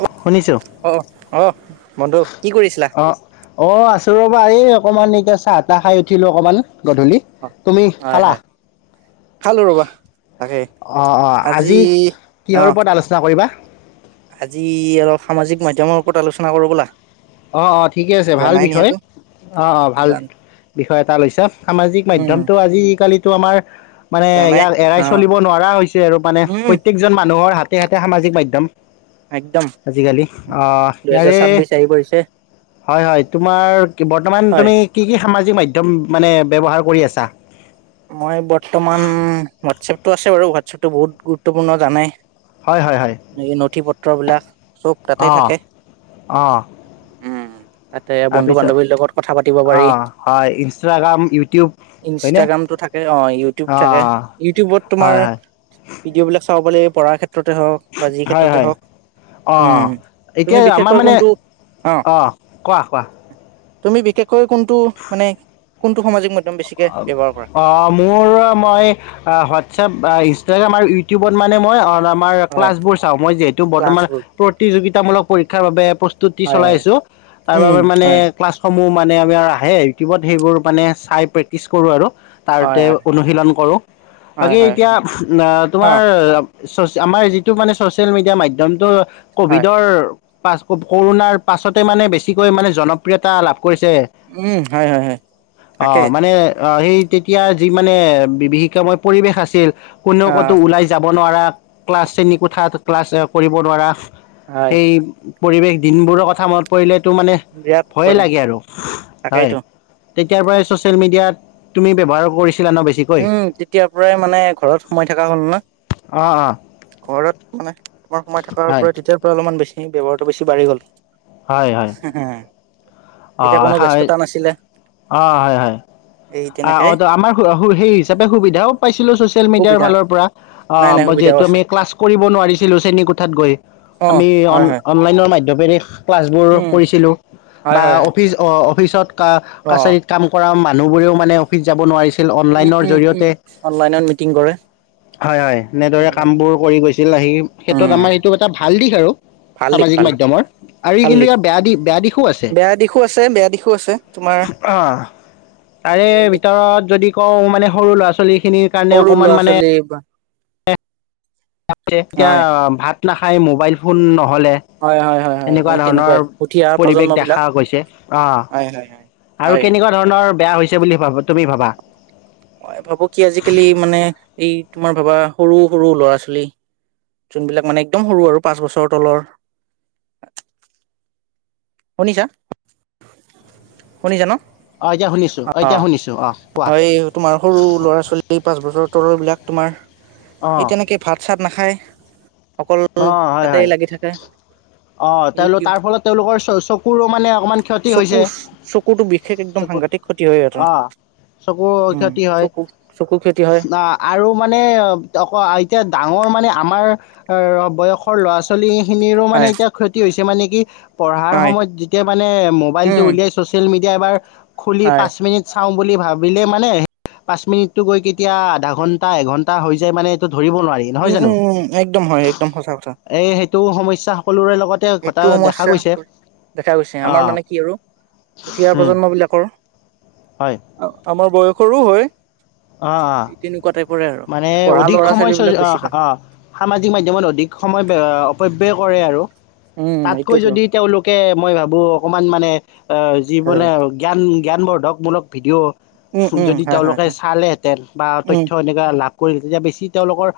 অ শুনিছোঁ। অ অ বন্ধু কি কৰিছিলা? অঁ আছোঁ ৰ'বা এই অকণমান এতিয়া চাহ তাহ খাই উঠিলোঁ অকণমান গধূলি অ তুমি হয় খালা? হয় খালো ৰবা তাকে অ অ আজি অ কিহৰ ওপৰত আলোচনা কৰিবা? আজি অলপ সামাজিক মাধ্যমৰ আলোচনা কৰো ব'লা অ অ ঠিকে আছে ভাল জানাই বিষয় নিহেতু অ অ ভাল জান বিষয় এটা লৈছা। সামাজিক উম মাধ্যমটো আজিকালি আমাৰ মানে জানাই ইয়াৰ এৰাই অ চলিব নোৱাৰা হৈছে আৰু মানে উম প্ৰত্যেকজন মানুহৰ হাত তেহাতে সামাজিক মাধ্যম। একদম আজিকালি, অ'হ দুহেজাৰ ইয়াৰে- ছাব্বিশ আহি পৰিছে হয়, হয়, তোমাৰ বৰ্তমান হয় তুমি কি কি সামাজিক মাধ্যম মানে ব্যৱহাৰ কৰি আছা? মই বৰ্তমান, হোৱাটছএপটো আছে বাৰু, হোৱাটছএপতটো বহুত গুৰুত্বপূৰ্ণ জানাই। হয়, হয়, হয়। নেই নথি পত- পত্ৰবিলাক। চব তাতে অ', থাকে। অ'। উম তাতে বন্ধু তাৰপিছত বান্ধৱীৰ লগত কথা পাতিব অ পাৰি হয় ইনষ্টাগ্ৰাম, ইউটিউব, হয়নে? ইনষ্টাগ্ৰামটো থাকে অ' ইউটিউব থাকে। অঁ ইউটিউবত তোমাৰ হয় হয় ভিডিঅ' বিলাক চা [unintelligible] পৰা ক্ষেত- ক্ষেত্ৰতে হওক, বা যি হয় ক্ষেত্ৰতে হয় হওক, অঁ উম, এতিয়া তুমি আমাৰ বিশেষকৈ মানে কোনটো অ' অঁ কোৱা কোৱা তুমি বিশেষকৈ কোনটো, মানে কোনটো সামাজিক মধ- ধ্যম বেছিকে ব্যৱহাৰ কৰা? অ' মোৰ মই হোৱাটছএপ, ইনষ্টাগ্ৰাম, আৰু ইউটিউবত মানে মই অলম- হয় ক্লাছবোৰ চাওঁ। মই যিহেতু বৰ্তমান ক্লাছবোৰ প্ৰতিযোগীত- তাৰ মূলক পৰীক্ষাৰ বাবে প্ৰস্তু- তুটি হয় চলাই হয় আছোঁ। তাৰ উম বাবে মানে হয় ক্লাছ সমূহ মানে আমাৰ আহে, ইউটিউবত সেইবোৰ মানে চাই প্ৰেক- প্ৰেক্টিছ কৰোঁ আৰু। হয় তাৰতে হয় অনুশীলন কৰো হয় বাকী হয় এতিয়া হয় অ অ তোমাৰ চছ, আমাৰ যিটো মানে ছ'চিয়েল মিডিয়া মাধ্যমটো। হয় কভিডৰ। পাছ, ক- কৰোণাৰ পাছতে মানে বেছিকৈ মানে জনপ্ৰিয়তা লাভ। কৰিছে উম, হয়, হয়, হয়, অ তাকে মানে অ, সেই তেতিয়া যি মানে বিভীষিকাময় পৰিৱেশ আছিল কোনেও অ কতো ওলাই যাব নোৱাৰা ক্লাছ শ্ৰেণী কোঠাত ক্লাছ কৰিব নোৱাৰা। হয় সেই পৰিৱেশ দিনবোৰৰ কথা মনত পৰিলে মনটো মানে, বিৰাট ভয়ে পৰে লাগে আৰু হয়। তাকেইতো তেতিয়া পৰাই। চচি ছচিয়েল মেডিয়াত তুমি ব্যৱহাৰ কৰিছ উম, তেতিয়াৰ পৰাই মানে ঘৰত সোমাই থকা হ'ল ন। অ অ ঘৰত মানে তোমাৰ সোমাই থকাৰ হয় পৰা তেতিয়াৰ পৰা অলপমান বেছি। ব্যৱহাৰটো বেছি বাঢ়ি গ'ল। হয় হয় হেহে। অ হয় অ হয় হয় এই অ তেনেকে অ ত আমাৰ হো অশোক হেই হিচাপে সুবিধাও পাইছিলোঁ ছ'চিয়েল মিডিয়াৰ সুবিধা ফালৰ পৰা অ নাই নাই সুবিধাও যিহেতু আছে আমি ক্লাছ কৰিব নোৱাৰিছিলো শ্ৰেণীকোঠাত গৈ অ আমি অম হয় হয় অনলাইনৰ মাধ্য মে দি ক্লাছবোৰো উম কৰিছিলো হয় বা হয় হয় অফিচ অ পিছত অ কাছাৰীত কাম কৰা মান নুহ বোৰেও মানে অফিচ যাব নোৱাৰিছিল উম অনলাইনৰ উম উম জৰিয়তে, অনলাইনত মিটিং কৰে হয় হয়। এনেদৰে অনলাইনত কামবোৰ কৰি গৈছিল আহি ক্ষেত্ৰত উম আমাৰ এইটো এটা ভাল দিশ আৰু ভাল দিশ সামাজিক ভাল দিশ মাধ্যমৰ আৰু ভাল কিন্তু দিশ ইয়াৰ বেয়া বেয়া দিশো আছে বেয়া দিশো আছে বেয়া দিশো আছে তোমাৰ তাৰে এই ভিতৰত যদি কওঁ মানে সৰু ল'ৰা ছোৱালী খিনিৰ কাৰণে সৰু ল'ৰা অকণমান মানে ছোৱালী বা এতিয়া হয় ভাত নাখাই মোবাইল ফোনত হ'লে হয় হয় হয় হয় এনেকোৱা এই তেনেকুৱাই ধৰণৰ উঠি অহা প্ৰজন্ম পৰিৱেশ বিলাক দেখা গৈছে অঁ হয় হয় হয় আৰু হয় কেনেকোৱা ধৰণৰ বেয়া হৈছে বুলি ভাবা তুমি ভাবা। মই ভাবো কি আজিকালি মানে এই তোমাৰ ভাবা সৰু সৰু ল'ৰা- সোৱালী যোনবিলাক মানে একদম সৰু আৰু পাঁচ বছৰ তলৰ শুনিসা-শুনিসা অ এতিয়া শুনিছো অ এতিয়া শুনিছো অ কোৱা এই তোমাৰ সৰু ল'ৰা ছোৱালী পাঁচ বছৰৰ তলৰ বিলাক তোমাৰ অ এই তেনেকে ভাত-চাত। নাখায়। অকল অ হয় তাতে হয় লাগি থাকে অ তেওঁলোক ইউটিউব তাৰ ফলত তেওঁলোকৰ অ' চকুৰ মানে অকমান ক্ষতি চকু হৈছে, চকুতো বিশেষ একদম হেইটো সাংঘাতিক ক্ষতি হয় সিহঁতৰ অঁ সেইবোৰ উম ক্ষতি হয় চকু চকু ক্ষতি হয় আৰু মানে আকৌ ডাঙৰ মানে। আমাৰ। বয়সৰ ল'ৰা ছোৱালী খিনিৰো মানে হয় এতিয়া ক্ষতি হৈছে। সিমানে কি পঢ়াৰ হয় সময়ত যেতিয়া মানে ম'বাইলটো উম উলিয়াই চ'চিয়েল মিডিয়া এতিয়া এবাৰ খুলি হয় পাঁচ মিনিট চাওঁ খুলিম বুলি ভাবিলে মানে পাচঁ মিনিটটো গৈ কেতিয়া আধা ঘণ্টা এঘণ্টা হৈ যায় মানে এইটো ধৰিব নোৱাৰি নহয় উম জানো উম উম একদম হয় একদম সঁচা কথা তটো সমস্যা সকলোৰে লগত সেইটো সমস্যা দেখা গৈছে আমাৰ অঁ মানে কি আৰু উঠি অহা উম প্ৰজন্ম বিলাকৰ আমাৰ বয়সৰো হয় অ অ তেনেকুৱা টাইপৰে আৰু মানে পঢ়া অধিক ল'ৰা সময় ছোৱালী বিলাক চচি অ বেছিকে অ সামাজিক মাধ্যমত অধিক সময় অ বে কৰে আৰু উম তাতকৈ এইটোয়েতো যদি তেওঁলোকে মই ভাবো অকমান মানে [inaudible] অ যি হয় বোলে জ্ঞান জ্ঞানবর্ধকমূলক ভিডিঅ' উম উম যদি হয় হয় তেওঁলোকে হয় চালেহেঁতেন বা উম তথ্য এনেকুৱা লাভ কৰিলে তেতিয়া বেছি তেওঁলোকৰ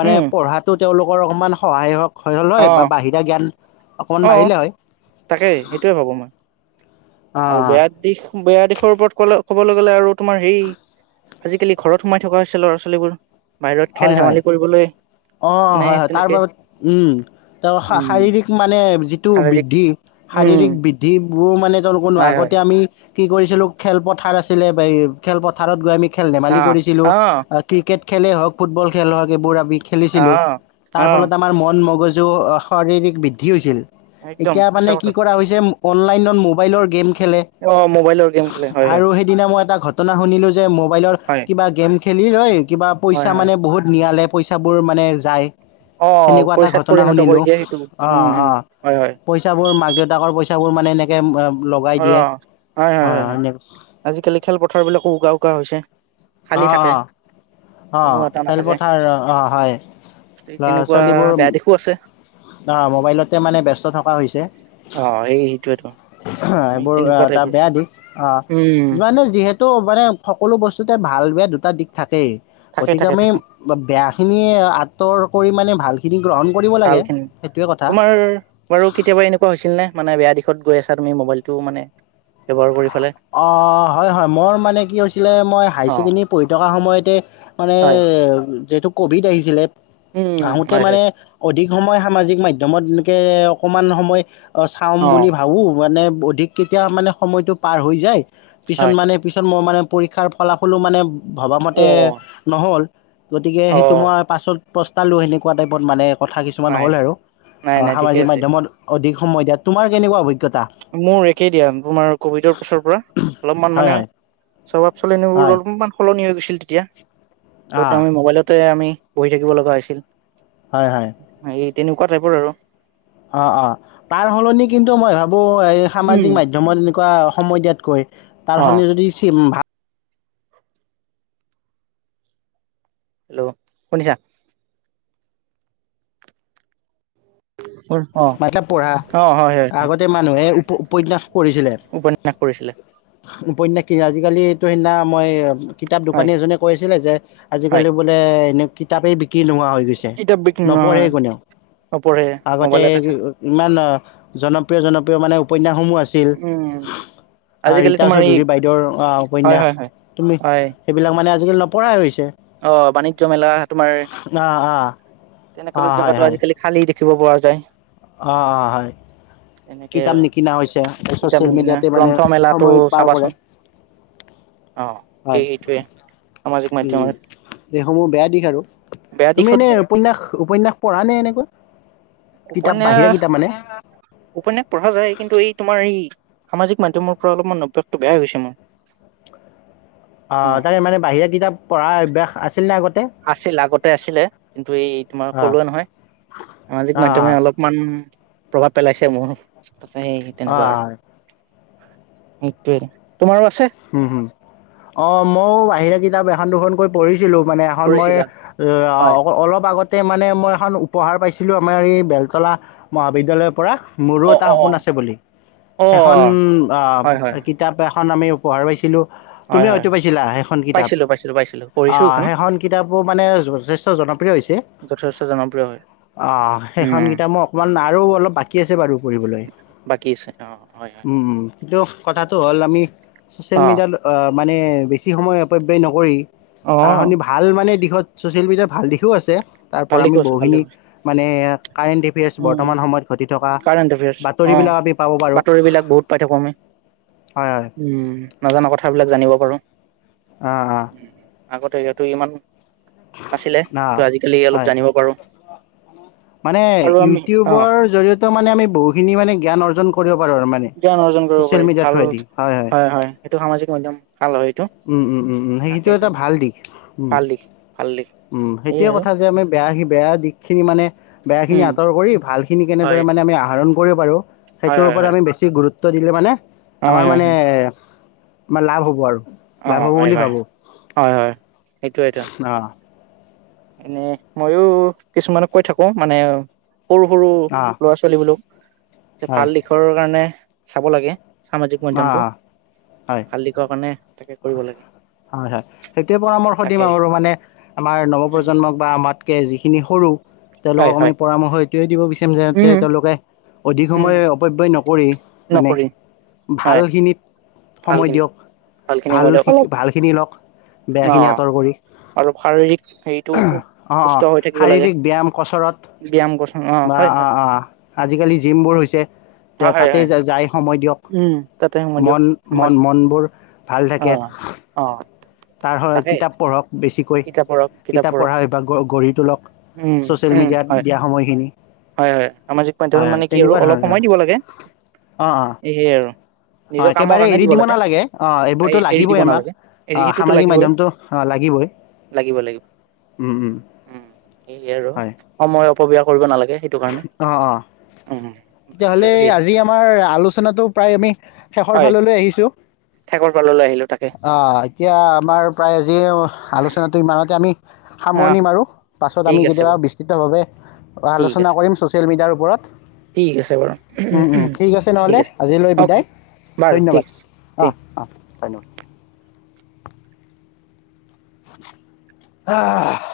মানে উম পঢ়াটো তেওঁলোকৰ অকণমান সহায়ক হয় হল হয়, অ বা বাহিৰা জ্ঞান অকণমান অ বাঢ়িলে হয় তাকেই সেইটোৱে ভাবো মই। অ আৰু অ', বেয়া দিশ বেয়া দিশৰ ওপৰত ক' ক'বলৈ গ'লে আৰু তোমাৰ এই আজিকালি ঘৰত সোমাই থকা হৈছে ল'ৰা ছোৱালীবোৰ। বাহিৰত খেল হয় হয় ধেমালি কৰিবলৈ অ মানে হয় হয় তাৰ তেনেকে তেওঁ শাৰীৰিক মানে যিটো শাৰীৰিক বৃদ্ধি উম শাৰীৰিক বৃদ্ধি বহু মানে [unintelligible] হয় হয় আগতে আমি কি কৰিছিলোঁ খেলপথাৰ আছিলে, খেলপথাৰত গৈ আমি খেল অ ধেমালি কৰিছিলোঁ অ ক্ৰিকেট। খেলে হওক ফুটবল খেল হোৱাৰ এইবোৰ আদি [unintelligible] অ খেলিছিলো। তাৰ অ ফলত আমাৰ মন মগজ য' শাৰীৰিক বৃদ্ধি হৈছিল। একদম এতিয়া মানে সঁচা কি কথা কৰা হৈছে অনলাইনত মোবাইলৰ গেম খ খেলে, অ মোবাইলৰ গেম খেলে হয় হয় আৰু সেইদিনা মই এটা ঘটনা শুনিলোঁ যে মোবাইলৰ হয় কিবা গেম [unintelligible] হয় হয় মানে বহুত নিয়ালে পইচাবোৰ মানে যায়। অ সেনেকুৱা এটা পইচাত ঘটনা পৰিণত শুনিলো কৰি দিয়ে সেইটো অ উম অ হম হয় হয় পইচাবোৰ মাক দেউতাকৰ পইচাবোৰ মানে এ এম ভৰাম অ হয় হয় হয় হয় আজিকালি খেলপথাৰ বিলাকো উকা উকা হৈছে খালী অঁ থাকে অঁ কোনো অঁ এটা নাথাকে খেলপথাৰ অ হয় ল'ৰা তেনেকুৱা ছোৱালীবোৰ বেয়া দিশো আছে অ মোবাইলতে মানে ব্যস্ত থকা হৈছে। অ সেই সেইটোৱেতো এই সেইবোৰ তেনেকুৱা এটা টাইপৰ বেয়া দিশ অ উম যিমানে যিহেতু তো মানে সকলো বস্তুতে ভাল বেয়া দুটা দিশ থাকেই। থাকে গতিকে থাকে আমি থাকে বেয়াখিনিয়ে আঁতৰ কৰি মানে ভালখিনি গ্ৰহণ কৰিব ভাল লাগে খিনি সেইটোৱে কথা তোমাৰ বাৰু কেতিয়াবা এনেকুৱা হৈছিল নে মানে তোমাৰ [unintelligible] গৈ আছো মোবাইলটো মানে আপোনাৰ মোবাইলটো [unintelligible] অ হয় হয় মোৰ মানে কি হৈছিলে মই হাই অ ছেকেণ্ডৰী পঢ়ি থকা সময়ত এক মানে হয় যিটো কভিড আহিছিলে উম আহোতে হয় মানে হয় অধিক সময় সামাজিক মাধ্য়মত এনেকে অকমান সময় অ চাম বুলি ভাবো মানে অধিক কেতিয়া মানে সময়টো পাৰ হৈ যায় পিছত হয় মানে পিছত মই মানে পৰীক্ষাৰ ফলাফলো মানে অ ভবামতে নহ'ল গতিকে অ সেইটো মই পাছত পস্তালো সেনেকুৱা টাইপত মানে কথা কিছুমান নাই হ'ল নাই আৰু নাই নাই ঠিকে সামাজিক আছে মাধ্যমত অধিক সমহিয়া তোমাৰ কেনেকোৱা অভি মোৰ একেই দিয়া তোমাৰ ক'ভিডৰ পাছৰ পৰা অলপমান হয় মানে হয় স্বভাৱ চলনি বোৰ হয় অলপমান সলনি হৈ গৈছে তেতিয়া য'ত অঁ আমি মোবাইলতে আমি বহি থাকিব লগা হৈছিল হয় হয় স [unintelligible] তেনেকুৱা টাইপৰ আৰু অ অ তাৰ সলনি কিন্তু মই ভ আ এই সামাজিক উম মাধ্যমত এনেকুৱা সময় দিয়াতকৈ তাৰ অ হলে যদি চি ভাল হেল্ল' শুনিছা অ মাত পঢ়া অ হয় হয় আগতে মানুহে পইখা [unintelligible] উপন্যাস কৰিছিলে। উপন্যাস কি আজিকালিটো সেইদিনা মই। কিতাপ হয় দোকানী এজনে কৈছিলে যে হয় আজিকালি বোলে এনে। কিতাপেই বিক্ৰী নোহোৱা হয়। কিতাপ বিক্ৰী নহয় নপঢ়ে। লগতে মোবাইলতে থাকে ইমান জনপ্ৰিয় জন। মানে উপন্যাস। সমূহ আছিল। উম আজিকালি ৰীতা তোমাৰ এই চৌধুৰী বাইদেউৰ হয় উপন্যাস হয় হয় তুমি সেইবিলাক মানে গতিকে নপঢ়া হৈছে। অহ', বাণিজ্য মেলা তোমাৰ। অঁ অঁ তেনেকালৈ জাগাতো আজিকালি খালী দেখি। দেখিব পৰা যায়। অহ- অহ হয় তেনেকে কিতাপ নিকিনা হৈছে কিতাপ ছ'চিয়েল কিনা মিডিয়াতে মানে গ্ৰন্থ মেলাটো সময় পাৰ কৰে। চাবাচোন অ এই হয়', এইটোৱে সামাজিক উম', মাধ্যমত এইসমূহ বেয়া দিশ আৰু বেয়া তুমি দিশত এনে উপন্যাস উপন্যাস পঢ়া নে এনেকুৱা। কিতাপ বাহিৰা উপন্যাস কিতাপ মানে। উপন্যাস পঢ়া যায় কিন্তু এই তোমাৰ এই সামাজিক মাধ্যমৰ পৰা অলপমান অভ্যাসটো বেয়া হৈছে মোৰ। অ আহ', তাকে মানে বাহিৰা কিতাপ। পৰা অভ্যাস আছিল নে আগত। আছিল আগতে আছিলে কিন্তু এই তোমাৰ অ', ক'লোৱে নহয়, সামাজিক মাধ্যমে অ', অলপমান প্ৰভাৱ পেলাইছে মোৰ। তাতেই অ', তেনেকুৱা আৰু। হয় সেইটোৱে। তোমাৰো আছে উম', হুম', অহ', মইও বাহিৰা কিতাপ এখন এখন দুখন কৈ পৰি। ছিলো মানে এখন মই পঢ়িছিলা হয় অলপ আগতে তাতে মানে মই এখন উপহাৰ পাইছিলোঁ আমাৰ এই বেলতলা মহাবিদ্যালয়ৰ পৰা। মোৰো অ এটা অ অ সপোন আছে বুলি, অ সেইখন আহ', হয় হয় কিতাপ কাৰণ আমিও। উপহাৰ পাইছিলোঁ। তুমি হয় হয় হয়তো হয় পাইছিলা, সেইখন কিতাপ পাইছিলো পাইছিলো পাইছিলো পঢ়িছো অহ', এইখন সেইখন কিতাপো মানে যথেষ্ট জনপ্ৰিয় হৈছে। যথেষ্ট জনপ্ৰিয় হয় অহ', সেইখন উম কিতাপ মই অকণমান আৰু অলপ বাকী আছে বাৰু। কৰিবলৈ বাকী আছে অ হয় হয় উম', - উম', সেই কথাটো হ'ল আমি চচিয়েল অ মিডিয়াত মানে বেছি সময় অপব্যয় নকৰি অ তাৰ সলনি ভাল মানে দিত [unintelligible] চচিয়েল মিডিয়াত ভাল দিশো আছে। তাৰ ভাল পৰা আমি দেখুৱাইছে ভাল বহুখিনি দেখুৱাইছে মানে কাৰেণ্ট এফেয়াৰছ, উম বৰ্তমান সময়ত ঘটি থকা কাৰেণ্ট এফেয়াৰ্চ অ বাতৰিবিলাক আমি পাব পাৰোঁ বাতৰিবিলাক বহুত পাই থাকো আমি হয় হয়। উম নজনা কথাবিলাক জানিব পাৰোঁ। অঁ-অঁ। আগতে সিহঁতো ইমান আাছিলে, অঁ অঁ কিন্তু আজিকালি অলপ হয় জানিব পাৰোঁ। মানে ইউটিউবৰ জৰিয়তেও মানে আমি বহুখিনি মানে জ্ঞান জ্ঞান অৰ্জন কৰিব পাৰোঁ আৰু মানে জ্ঞান অৰ্জন কৰিব ছ'চিয়েল পাৰি, মিডিয়াৰ ভাল, থ্ৰুৱেদি হয় হয়, সেইটো সামাজিক মাধ্যম ভাল হয়। এইটো উম-উম-উম-উম, সেইটো তাকেইটো এটা ভাল দিশ, উম' ভাল দিশ ভাল দিশ উম', এই সেইটোয়ে আৰু কথা যে আমি বেয়া আহিব বেয়া দিশখিনি মানে বেয়া খিনি উম আঁতৰ কৰি ভাল খিনি হয় কেনেদৰে মানে আমি আহৰণ কৰিব পাৰোঁ। হয় সেইটোৰ হয় ওপৰত হয় আমি গুৰুত্ব [unintelligible] দিলে মানে অ আমাৰ হয় মানে হয় মানে লাভ হ'ব আৰু লাভ অ' হ'ব বুলি হয়-হয় ভাবোঁ হয়-হয়, সেইটোৱেইটো অঁ এনে মইয়ো কিছুমানক কৈ থাকো মানে সৰু সৰু অঁ ল'ৰা-ছোৱালী বোলো হয় ভাল দিশৰ কাৰণে চাব লাগে সামাজিক অঁ মাধ্যমটো, অঁ হয় ভাল দিশৰ কাৰণে তাকে কৰিব লাগে। হয় হয়। সেইটোৱে পৰামৰ্শ তাকে দিম আৰু মানে, আমাৰ নৱ উম প্ৰজন্মক বা আমাতকৈ যিখিনি সৰু হয় তেওঁলোকক আমি হয় পৰামৰ্শ দিব উম তেওঁলোকে অধিক উম সময় অপব্যয় ন পৰি মানে ভালখিনিত ভাল সময় খিনি দিয়ক ভাল খিনি হয় লক ভালখিনি লওক বেয়াখিনি আঁতৰ কৰি অলপ শাৰীৰিক হেৰিটো অঁ অঁ সুস্থ হৈ থাকিব লাগে শাৰীৰিক ব্যায়াম কচৰত ব্যায়াম গঠন অ বা হয় হয় অঁ অঁ আজিকালি জিমবোৰ হৈছে অ হয় তাতে হয় যাই সময় দিয়ক উম তাতে সময় দিয়ক মন মন সমাজ মনবোৰ ভাল অ থাকে অ তাৰহৈ তাকে কিতাপ পঢ়ক বেছি কিতাপ পঢ়ক কিতাপ পঢ়ক পঢ়া অভ্যাস গঢ়ি তোলক উম ছ'চিয়েল উম মিডিয়া হয় দিয়া সময়খিনি হয়। হয়। সামাজিক মাধ্যমত হয় হয় মানে কি আৰু তেনেকুৱা অলপ ধৰণৰ সময় দিব লাগে। অঁ অঁ এয়ে আৰু। অঁ নিজৰ কামৰ একেবাৰে কাৰণে এৰি দিব লাগে। নালাগে অঁ এই এইবোৰতো এৰি দিব লাগিবই আমাক নালাগে। এৰি অঁ সেইটোতো সামাজিক লাগিবই মাধ্যমতো লাগিবই। লাগিব লাগিব উম', উম সেয়ে আৰু হয়। সময় অপব্যয় কৰিব নালাগে। সেইটো কাৰণে অ', অ', উম বাকী তেতিয়াহ'লে আৰু সেই আজি আমাৰ আলোচনাটো প্ৰায় আমি শেষৰ হয় ফাললৈ আহিছোঁ। ঠেকৰ পাললৈ আহিলো তাকে অ', এতিয়া আমাৰ প্ৰায় আজিৰ আলোচনাটো ইমানতে আমি আহ সামৰণি মাৰোঁ? পাছত ঠিক আমি আছে কেতিয়াবা বাৰু বিস্তৃতভাৱে ঠিক আছে আলোচনা-কৰিম ছ'চিয়েল মিডিয়াৰ ওপৰত। ঠিক আছে বাৰু উম', উম', ঠিক আছে নহ'লে। আজিলৈ অকে বিদায়। বাৰু ঠিক ধন্যবাদ। আছে ঠিক অহ'। অ'। [unintelligible] আহ্।